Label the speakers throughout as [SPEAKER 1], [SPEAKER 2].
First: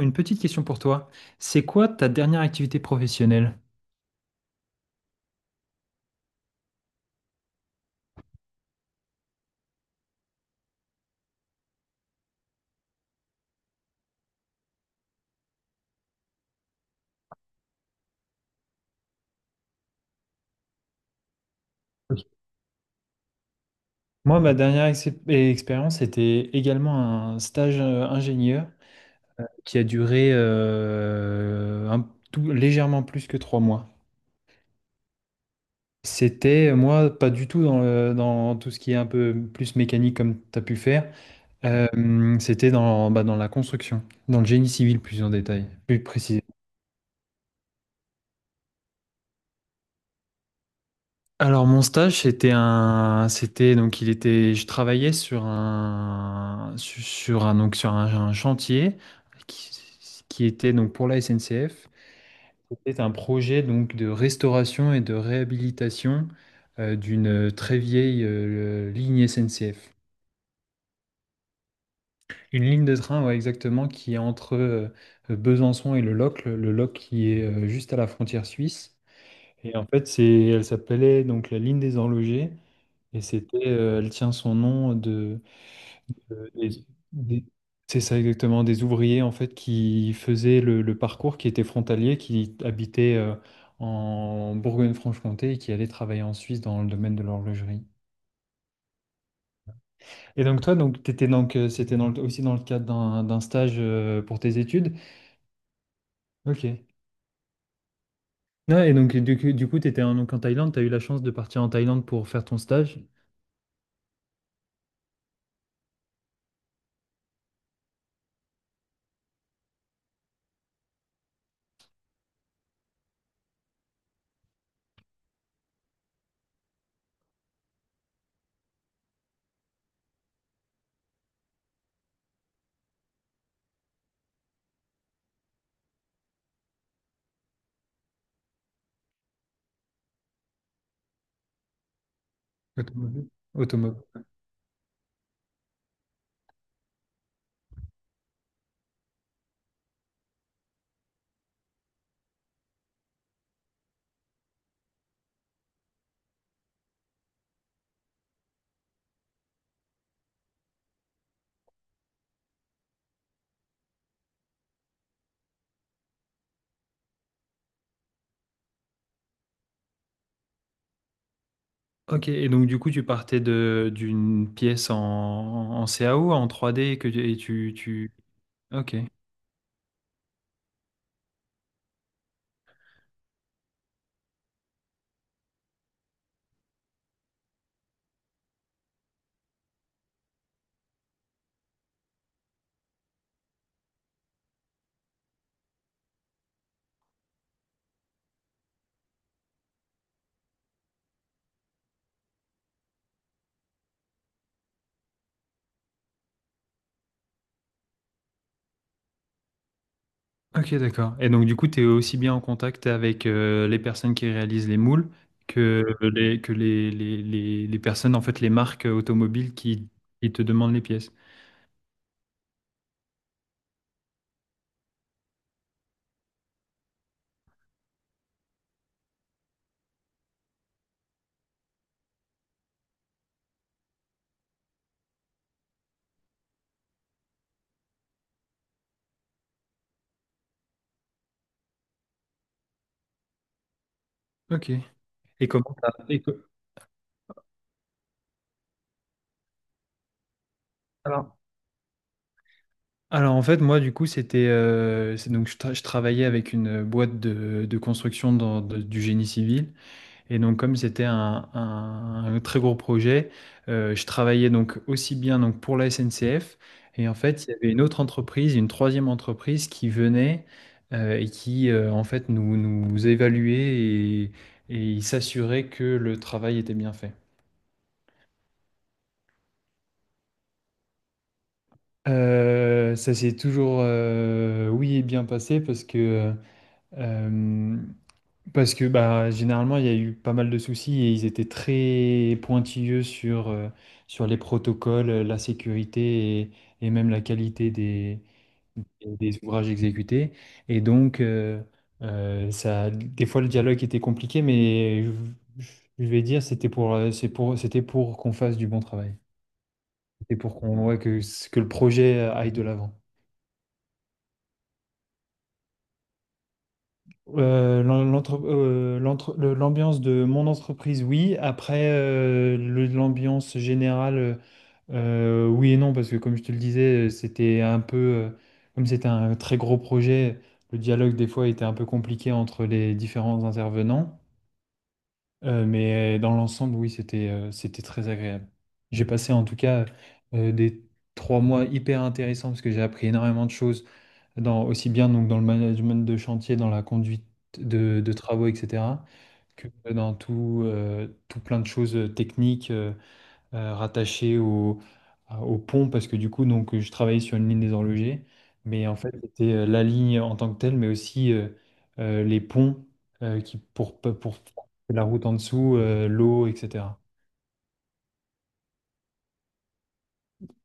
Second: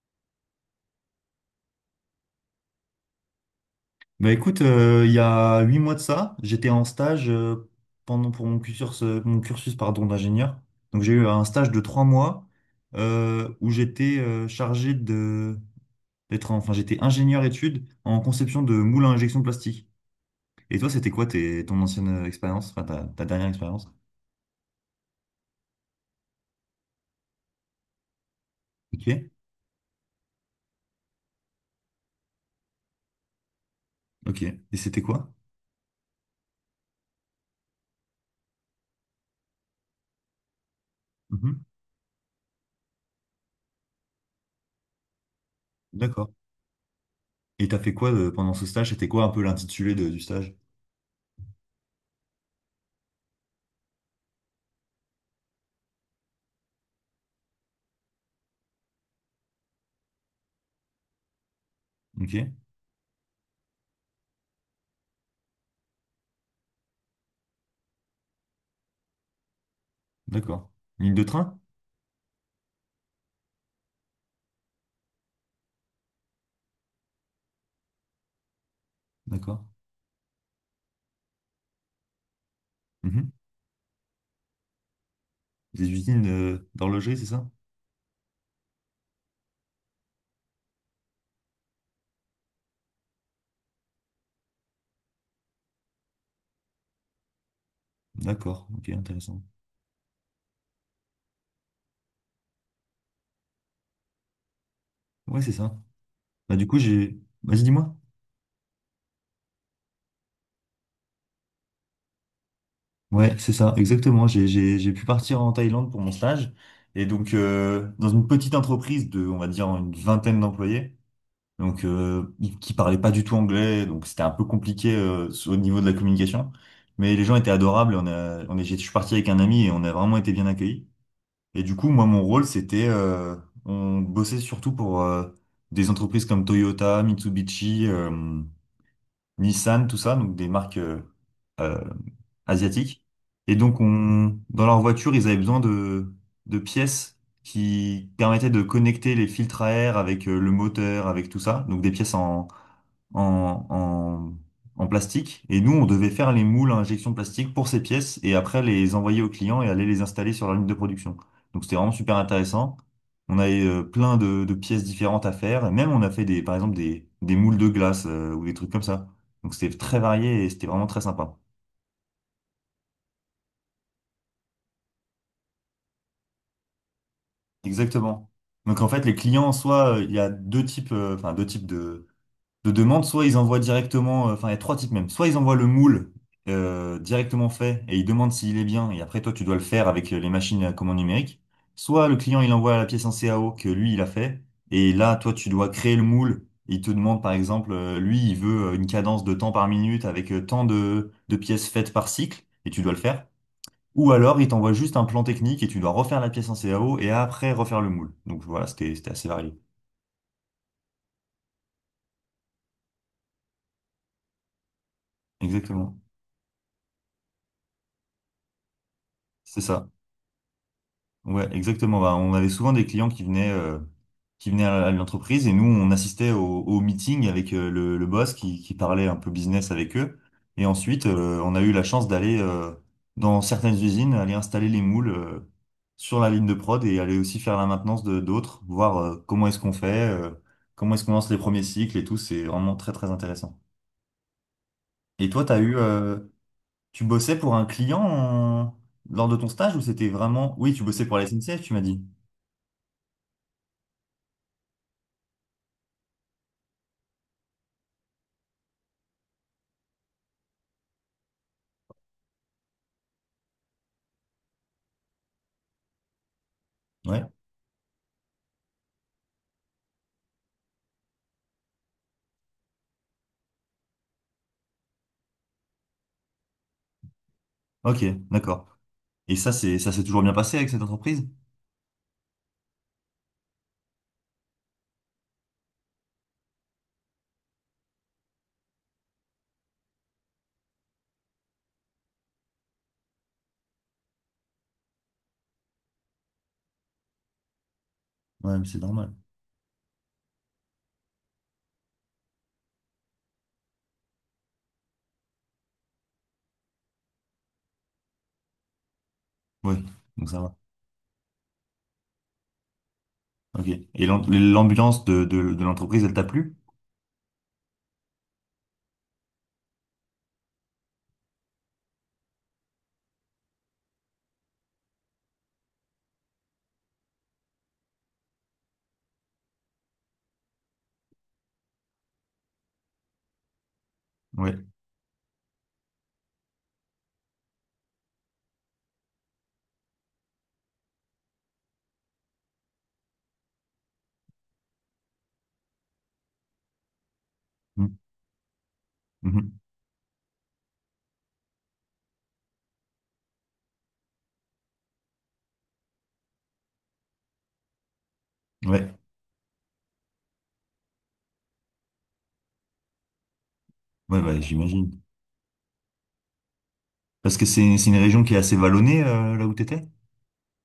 [SPEAKER 1] Une petite question pour toi. C'est quoi ta dernière activité professionnelle?
[SPEAKER 2] Bah écoute, il y a huit mois de ça, j'étais en stage pendant pour mon cursus pardon, d'ingénieur. Donc j'ai eu un stage de trois mois où j'étais chargé de d'être enfin j'étais ingénieur études en conception de moules à injection plastique. Et toi, c'était quoi tes, ton ancienne
[SPEAKER 1] Ok.
[SPEAKER 2] expérience, enfin ta dernière expérience?
[SPEAKER 1] Moi, ma dernière expérience était également un stage ingénieur
[SPEAKER 2] Ok,
[SPEAKER 1] qui a duré un légèrement plus que trois mois.
[SPEAKER 2] ok. Et c'était quoi?
[SPEAKER 1] C'était, moi, pas du tout dans tout ce qui est un peu plus mécanique comme tu as pu faire.
[SPEAKER 2] Mhm.
[SPEAKER 1] Euh, C'était dans, bah, dans la construction, dans le génie civil plus en détail, plus.
[SPEAKER 2] D'accord. Et t'as fait quoi pendant ce stage? C'était quoi un peu l'intitulé du stage?
[SPEAKER 1] Alors mon stage c'était un c'était donc il était je travaillais sur un chantier qui, qui était donc pour la SNCF.
[SPEAKER 2] Ok,
[SPEAKER 1] C'était un projet donc de restauration et de réhabilitation d'une très vieille ligne SNCF.
[SPEAKER 2] d'accord. Ligne de train?
[SPEAKER 1] Une ligne de train, ouais, exactement, qui est entre Besançon et le Locle qui est juste à la frontière suisse.
[SPEAKER 2] D'accord.
[SPEAKER 1] Et en fait c'est, elle s'appelait donc la ligne des Enlogés. Et c'était, elle tient son nom de,
[SPEAKER 2] Des usines
[SPEAKER 1] euh, des-
[SPEAKER 2] d'horlogerie, c'est
[SPEAKER 1] des-
[SPEAKER 2] ça?
[SPEAKER 1] c'est ça exactement, des ouvriers en fait qui faisaient le parcours, qui étaient frontaliers, qui habitaient en Bourgogne-Franche-Comté et qui allaient travailler en Suisse dans le domaine de l'horlogerie.
[SPEAKER 2] D'accord, ok, intéressant.
[SPEAKER 1] Et donc toi, t'étais c'était dans aussi dans le cadre d'un stage pour tes études.
[SPEAKER 2] Ouais, c'est ça. Bah,
[SPEAKER 1] Ok.
[SPEAKER 2] du coup, j'ai. Vas-y, dis-moi.
[SPEAKER 1] Ah, et donc du coup, t'étais en, donc en Thaïlande, t'as eu la chance de partir en Thaïlande pour faire ton stage
[SPEAKER 2] Ouais, c'est ça, exactement. J'ai pu partir en Thaïlande pour mon stage. Et donc, dans une petite entreprise de, on va dire, une vingtaine d'employés, donc qui parlaient pas du tout anglais, donc c'était un peu compliqué au niveau de la communication. Mais les gens étaient adorables. On a, on est, j'ai- je suis parti avec un ami et on a vraiment été bien accueillis. Et du coup, moi, mon rôle, c'était, on bossait surtout pour des entreprises comme Toyota, Mitsubishi, Nissan, tout ça, donc des marques euh, asiatiques. Et donc,
[SPEAKER 1] automobile.
[SPEAKER 2] on, dans leur voiture, ils avaient besoin de, pièces qui permettaient de connecter les filtres à air avec le moteur, avec tout ça, donc des pièces en, en, en plastique. Et nous, on devait faire les moules à injection plastique pour ces pièces et après les envoyer aux clients et aller les installer sur leur ligne de production. Donc c'était vraiment super intéressant. On avait plein de pièces différentes à faire. Et même on a fait des, par exemple, des moules de glace ou des trucs comme ça. Donc c'était très varié et c'était vraiment très sympa.
[SPEAKER 1] OK, et donc du coup, tu partais de d'une pièce en, en CAO, en 3D que tu, et tu, tu-
[SPEAKER 2] Exactement. Donc en
[SPEAKER 1] OK.
[SPEAKER 2] fait, les clients, soit il y a deux types, enfin deux types de demande, soit ils envoient directement, enfin il y a trois types même, soit ils envoient le moule directement fait et ils demandent s'il est bien et après toi tu dois le faire avec les machines à commande numérique, soit le client il envoie la pièce en CAO que lui il a fait et là toi tu dois créer le moule, il te demande par exemple, lui il veut une cadence de temps par minute avec tant de, pièces faites par cycle et tu dois le faire. Ou alors, il t'envoie juste un plan technique et tu dois refaire la pièce en CAO et après refaire le moule. Donc voilà, c'était assez varié.
[SPEAKER 1] OK, d'accord. Et donc du coup, tu es aussi bien en contact avec les personnes qui réalisent les moules que
[SPEAKER 2] Exactement.
[SPEAKER 1] les personnes, en fait, les marques automobiles
[SPEAKER 2] C'est ça.
[SPEAKER 1] qui te demandent les pièces.
[SPEAKER 2] Ouais, exactement. Bah, on avait souvent des clients qui venaient à l'entreprise et nous, on assistait au, meeting avec le, boss qui parlait un peu business avec eux. Et ensuite, on a eu la chance d'aller dans certaines usines, aller installer les moules sur la ligne de prod et aller aussi faire la maintenance de d'autres, voir comment est-ce qu'on fait, comment est-ce qu'on lance les premiers cycles et tout. C'est vraiment très, très intéressant.
[SPEAKER 1] OK.
[SPEAKER 2] Et toi,
[SPEAKER 1] Et
[SPEAKER 2] t'as
[SPEAKER 1] comment
[SPEAKER 2] eu, tu bossais pour un client lors de ton stage ou c'était vraiment... Oui, tu bossais pour la
[SPEAKER 1] alors,
[SPEAKER 2] SNCF, tu m'as dit.
[SPEAKER 1] en fait, moi, du coup, c'était... je travaillais avec une boîte de construction du génie civil. Et donc, comme c'était un, un très gros projet, je travaillais donc aussi bien donc pour la SNCF. Et en
[SPEAKER 2] Ouais.
[SPEAKER 1] fait, il y avait une autre entreprise, une troisième entreprise qui venait et qui en fait nous évaluait et s'assurait que le travail était bien fait.
[SPEAKER 2] Ok, d'accord. Et ça, c'est ça s'est toujours bien passé avec cette entreprise?
[SPEAKER 1] Ça s'est toujours oui bien passé parce que euh, parce que bah, généralement, il y a eu pas mal de soucis et ils étaient très pointilleux sur, sur les protocoles, la sécurité et même la qualité
[SPEAKER 2] Ouais, mais c'est normal.
[SPEAKER 1] des ouvrages exécutés. Et donc, ça, des fois, le dialogue était compliqué, mais je, je vais dire, c'était pour, c'était pour qu'on fasse du bon travail.
[SPEAKER 2] Oui, donc
[SPEAKER 1] C'était
[SPEAKER 2] ça va.
[SPEAKER 1] pour qu'on, ouais, que le projet aille de l'avant.
[SPEAKER 2] Ok. Et l'ambiance de, de l'entreprise, elle t'a plu?
[SPEAKER 1] L'ambiance de mon entreprise, oui. Après, l'ambiance générale, oui et non, parce que comme je te le disais, c'était un peu, comme c'était un très gros projet, le dialogue des fois était un peu compliqué entre les différents intervenants.
[SPEAKER 2] Ouais.
[SPEAKER 1] Mais dans l'ensemble, oui, c'était très agréable. J'ai passé en tout cas des trois mois hyper intéressants parce que j'ai appris énormément de choses dans, aussi bien donc dans le management de chantier, dans la conduite
[SPEAKER 2] Mm,
[SPEAKER 1] de travaux, etc.,
[SPEAKER 2] mhm.
[SPEAKER 1] que dans tout, tout plein de choses techniques rattachées au, au pont, parce que du coup, donc, je travaillais sur une ligne des horlogers, mais
[SPEAKER 2] Ouais.
[SPEAKER 1] en fait, c'était la ligne en tant que telle, mais aussi les ponts qui,
[SPEAKER 2] Ouais,
[SPEAKER 1] pour
[SPEAKER 2] ouais, j'imagine.
[SPEAKER 1] la route en dessous, l'eau, etc.
[SPEAKER 2] Parce que c'est une région qui est assez vallonnée, là où t'étais?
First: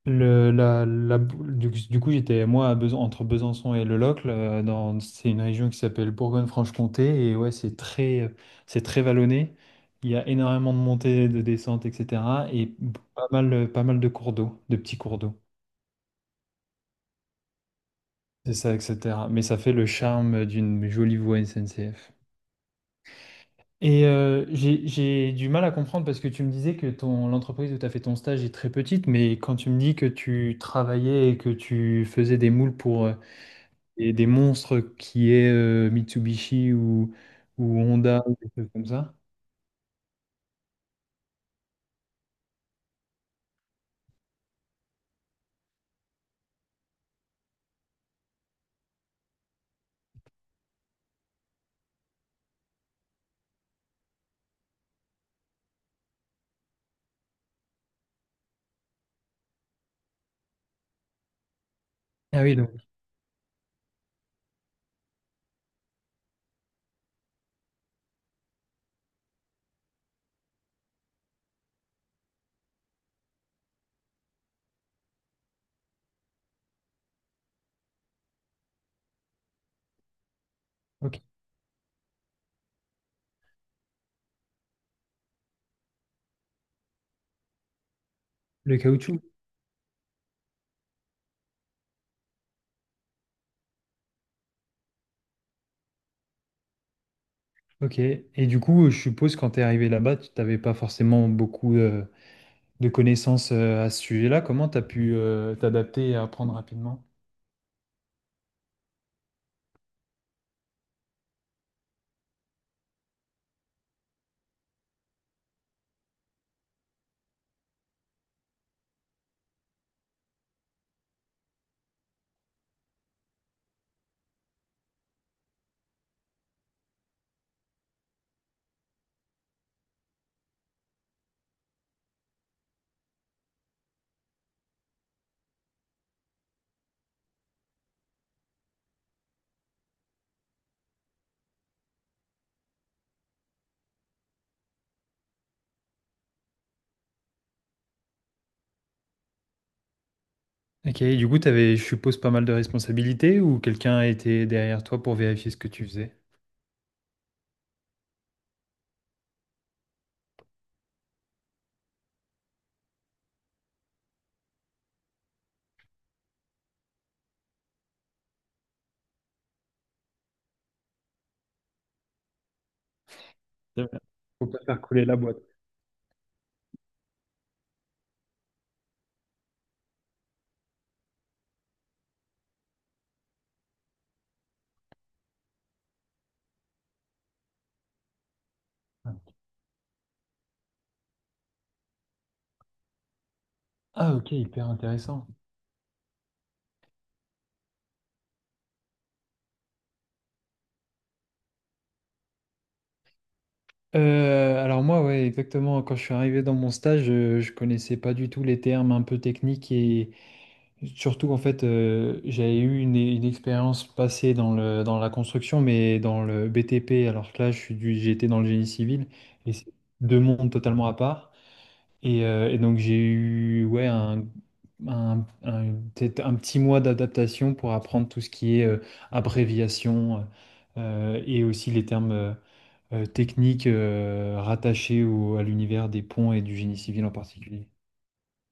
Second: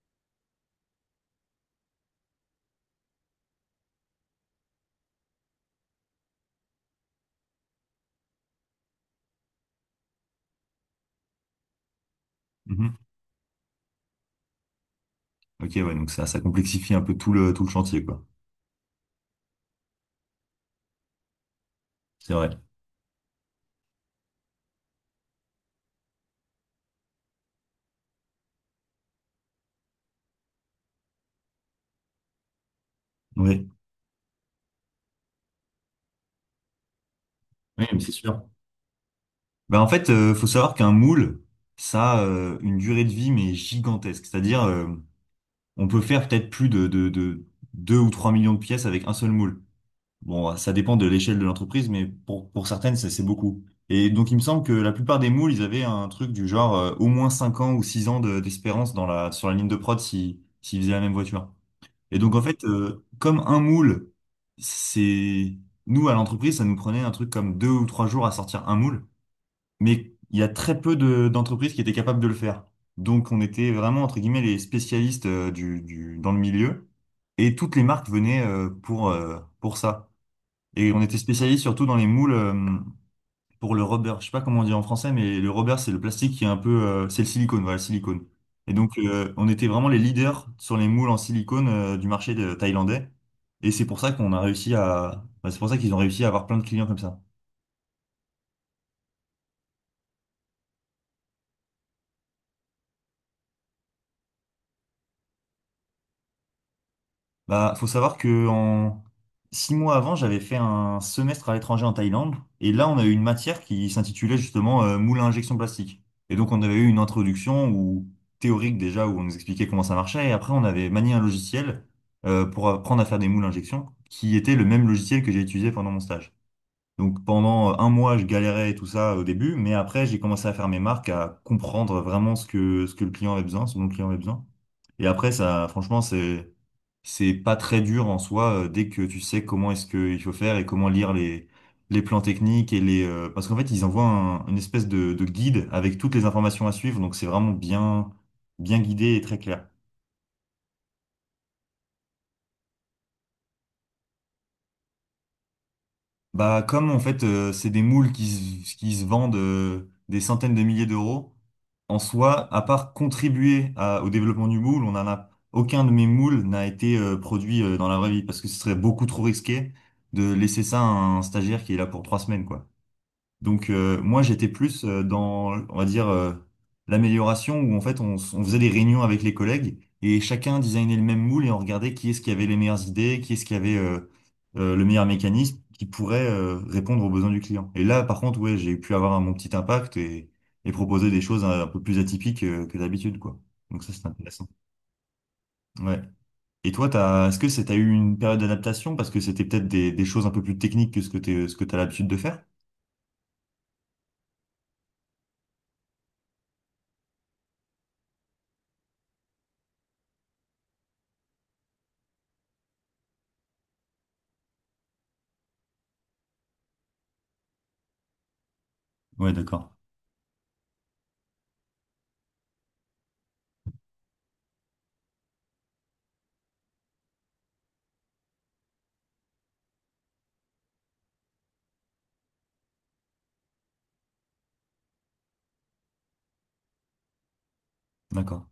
[SPEAKER 1] Le, la Du coup, j'étais moi entre Besançon et Le Locle. C'est une région qui s'appelle Bourgogne-Franche-Comté. Et ouais, c'est c'est très vallonné. Il y a énormément de montées, de descentes, etc. Et
[SPEAKER 2] Mhm.
[SPEAKER 1] pas mal de cours d'eau, de petits cours d'eau.
[SPEAKER 2] Ok, ouais, donc ça complexifie un peu tout le, chantier, quoi.
[SPEAKER 1] C'est ça, etc. Mais ça fait le charme d'une jolie voie SNCF.
[SPEAKER 2] C'est vrai.
[SPEAKER 1] Et j'ai du mal à comprendre parce que tu me disais que ton, l'entreprise où tu as fait ton stage est très petite, mais quand tu me dis que tu travaillais et que tu faisais des moules pour...
[SPEAKER 2] Oui.
[SPEAKER 1] et des monstres qui est Mitsubishi ou
[SPEAKER 2] Oui, mais c'est
[SPEAKER 1] Honda ou
[SPEAKER 2] sûr.
[SPEAKER 1] des trucs comme ça.
[SPEAKER 2] Ben, en fait, faut savoir qu'un moule, ça a une durée de vie, mais gigantesque. C'est-à-dire, on peut faire peut-être plus de, 2 ou 3 millions de pièces avec un seul moule. Bon, ça dépend de l'échelle de l'entreprise, mais pour certaines, c'est beaucoup. Et donc, il me semble que la plupart des moules, ils avaient un truc du genre au moins 5 ans ou 6 ans d'espérance dans la, sur la ligne de prod si, s'ils faisaient la même voiture. Et donc, en
[SPEAKER 1] Ah oui,
[SPEAKER 2] fait,
[SPEAKER 1] donc,
[SPEAKER 2] comme un moule, c'est... Nous, à l'entreprise, ça nous prenait un truc comme deux ou trois jours à sortir un moule, mais il y a très peu d'entreprises qui étaient capables de le faire. Donc, on était vraiment, entre guillemets, les spécialistes dans le milieu. Et toutes les marques venaient pour ça. Et on était
[SPEAKER 1] ok.
[SPEAKER 2] spécialisé surtout dans les moules pour le rubber. Je sais pas comment on dit en français, mais le rubber, c'est le plastique qui est un peu... c'est le silicone, voilà, le silicone. Et
[SPEAKER 1] Le
[SPEAKER 2] donc,
[SPEAKER 1] caoutchouc.
[SPEAKER 2] on était vraiment les leaders sur les moules en silicone du marché thaïlandais. Et c'est pour ça qu'on a réussi à... bah, c'est pour ça qu'ils ont réussi à avoir plein de clients comme ça.
[SPEAKER 1] Ok. Et du coup, je suppose quand tu es arrivé là-bas, tu n'avais pas forcément beaucoup de connaissances à ce sujet-là. Comment tu as pu t'adapter et apprendre rapidement?
[SPEAKER 2] Bah, faut savoir que en six mois avant, j'avais fait un semestre à l'étranger en Thaïlande, et là, on a eu une matière qui s'intitulait justement moule à injection plastique. Et donc, on avait eu une introduction ou théorique déjà où on nous expliquait comment ça marchait, et après, on avait manié un logiciel pour apprendre à faire des moules à injection, qui était le même logiciel que j'ai utilisé pendant mon stage. Donc, pendant un mois, je galérais et tout ça au début, mais après, j'ai commencé à faire mes marques, à comprendre vraiment ce que le client avait besoin, ce dont le client avait besoin. Et après, ça, franchement, c'est, pas très dur en soi, dès que tu sais comment est-ce qu'il faut faire et comment lire les, plans techniques et les, parce qu'en fait, ils envoient une espèce de, guide avec toutes les informations à suivre, donc c'est vraiment bien guidé et très clair.
[SPEAKER 1] Ok, et du coup, tu avais, je suppose, pas mal de responsabilités ou quelqu'un était derrière toi pour vérifier ce que tu faisais?
[SPEAKER 2] Bah, comme en fait, c'est des moules qui se vendent des centaines de milliers d'euros, en soi, à part contribuer au développement du moule, aucun de mes moules n'a été produit dans la vraie vie parce que ce serait beaucoup trop risqué de laisser ça à un stagiaire qui est là pour trois semaines, quoi. Donc moi j'étais
[SPEAKER 1] Faire
[SPEAKER 2] plus
[SPEAKER 1] couler la boîte.
[SPEAKER 2] dans, on va dire, l'amélioration où en fait on, on faisait des réunions avec les collègues et chacun designait le même moule et on regardait qui est-ce qui avait les meilleures idées, qui est-ce qui avait le meilleur mécanisme qui pourrait répondre aux besoins du client. Et là par contre ouais j'ai pu avoir mon petit impact et proposer des choses un peu plus atypiques que d'habitude quoi. Donc ça c'est
[SPEAKER 1] Ah, ok,
[SPEAKER 2] intéressant.
[SPEAKER 1] hyper intéressant.
[SPEAKER 2] Ouais. Et toi t'as, est-ce que c'est, t'as eu une période d'adaptation parce que c'était peut-être des choses un peu plus techniques que ce que t'es, ce que t'as l'habitude de faire?
[SPEAKER 1] Alors moi, ouais, exactement. Quand je suis arrivé dans mon stage, connaissais pas du tout les termes un peu techniques et surtout en fait, j'avais eu une expérience passée dans la construction, mais dans le BTP. Alors que là, j'étais dans le génie civil
[SPEAKER 2] Ouais
[SPEAKER 1] et c'est
[SPEAKER 2] d'accord,
[SPEAKER 1] deux mondes totalement à part. Et donc j'ai eu ouais peut-être un petit mois d'adaptation pour apprendre tout ce qui est abréviation et aussi les termes. Techniques, rattachées à l'univers des ponts et du génie civil en particulier.
[SPEAKER 2] d'accord.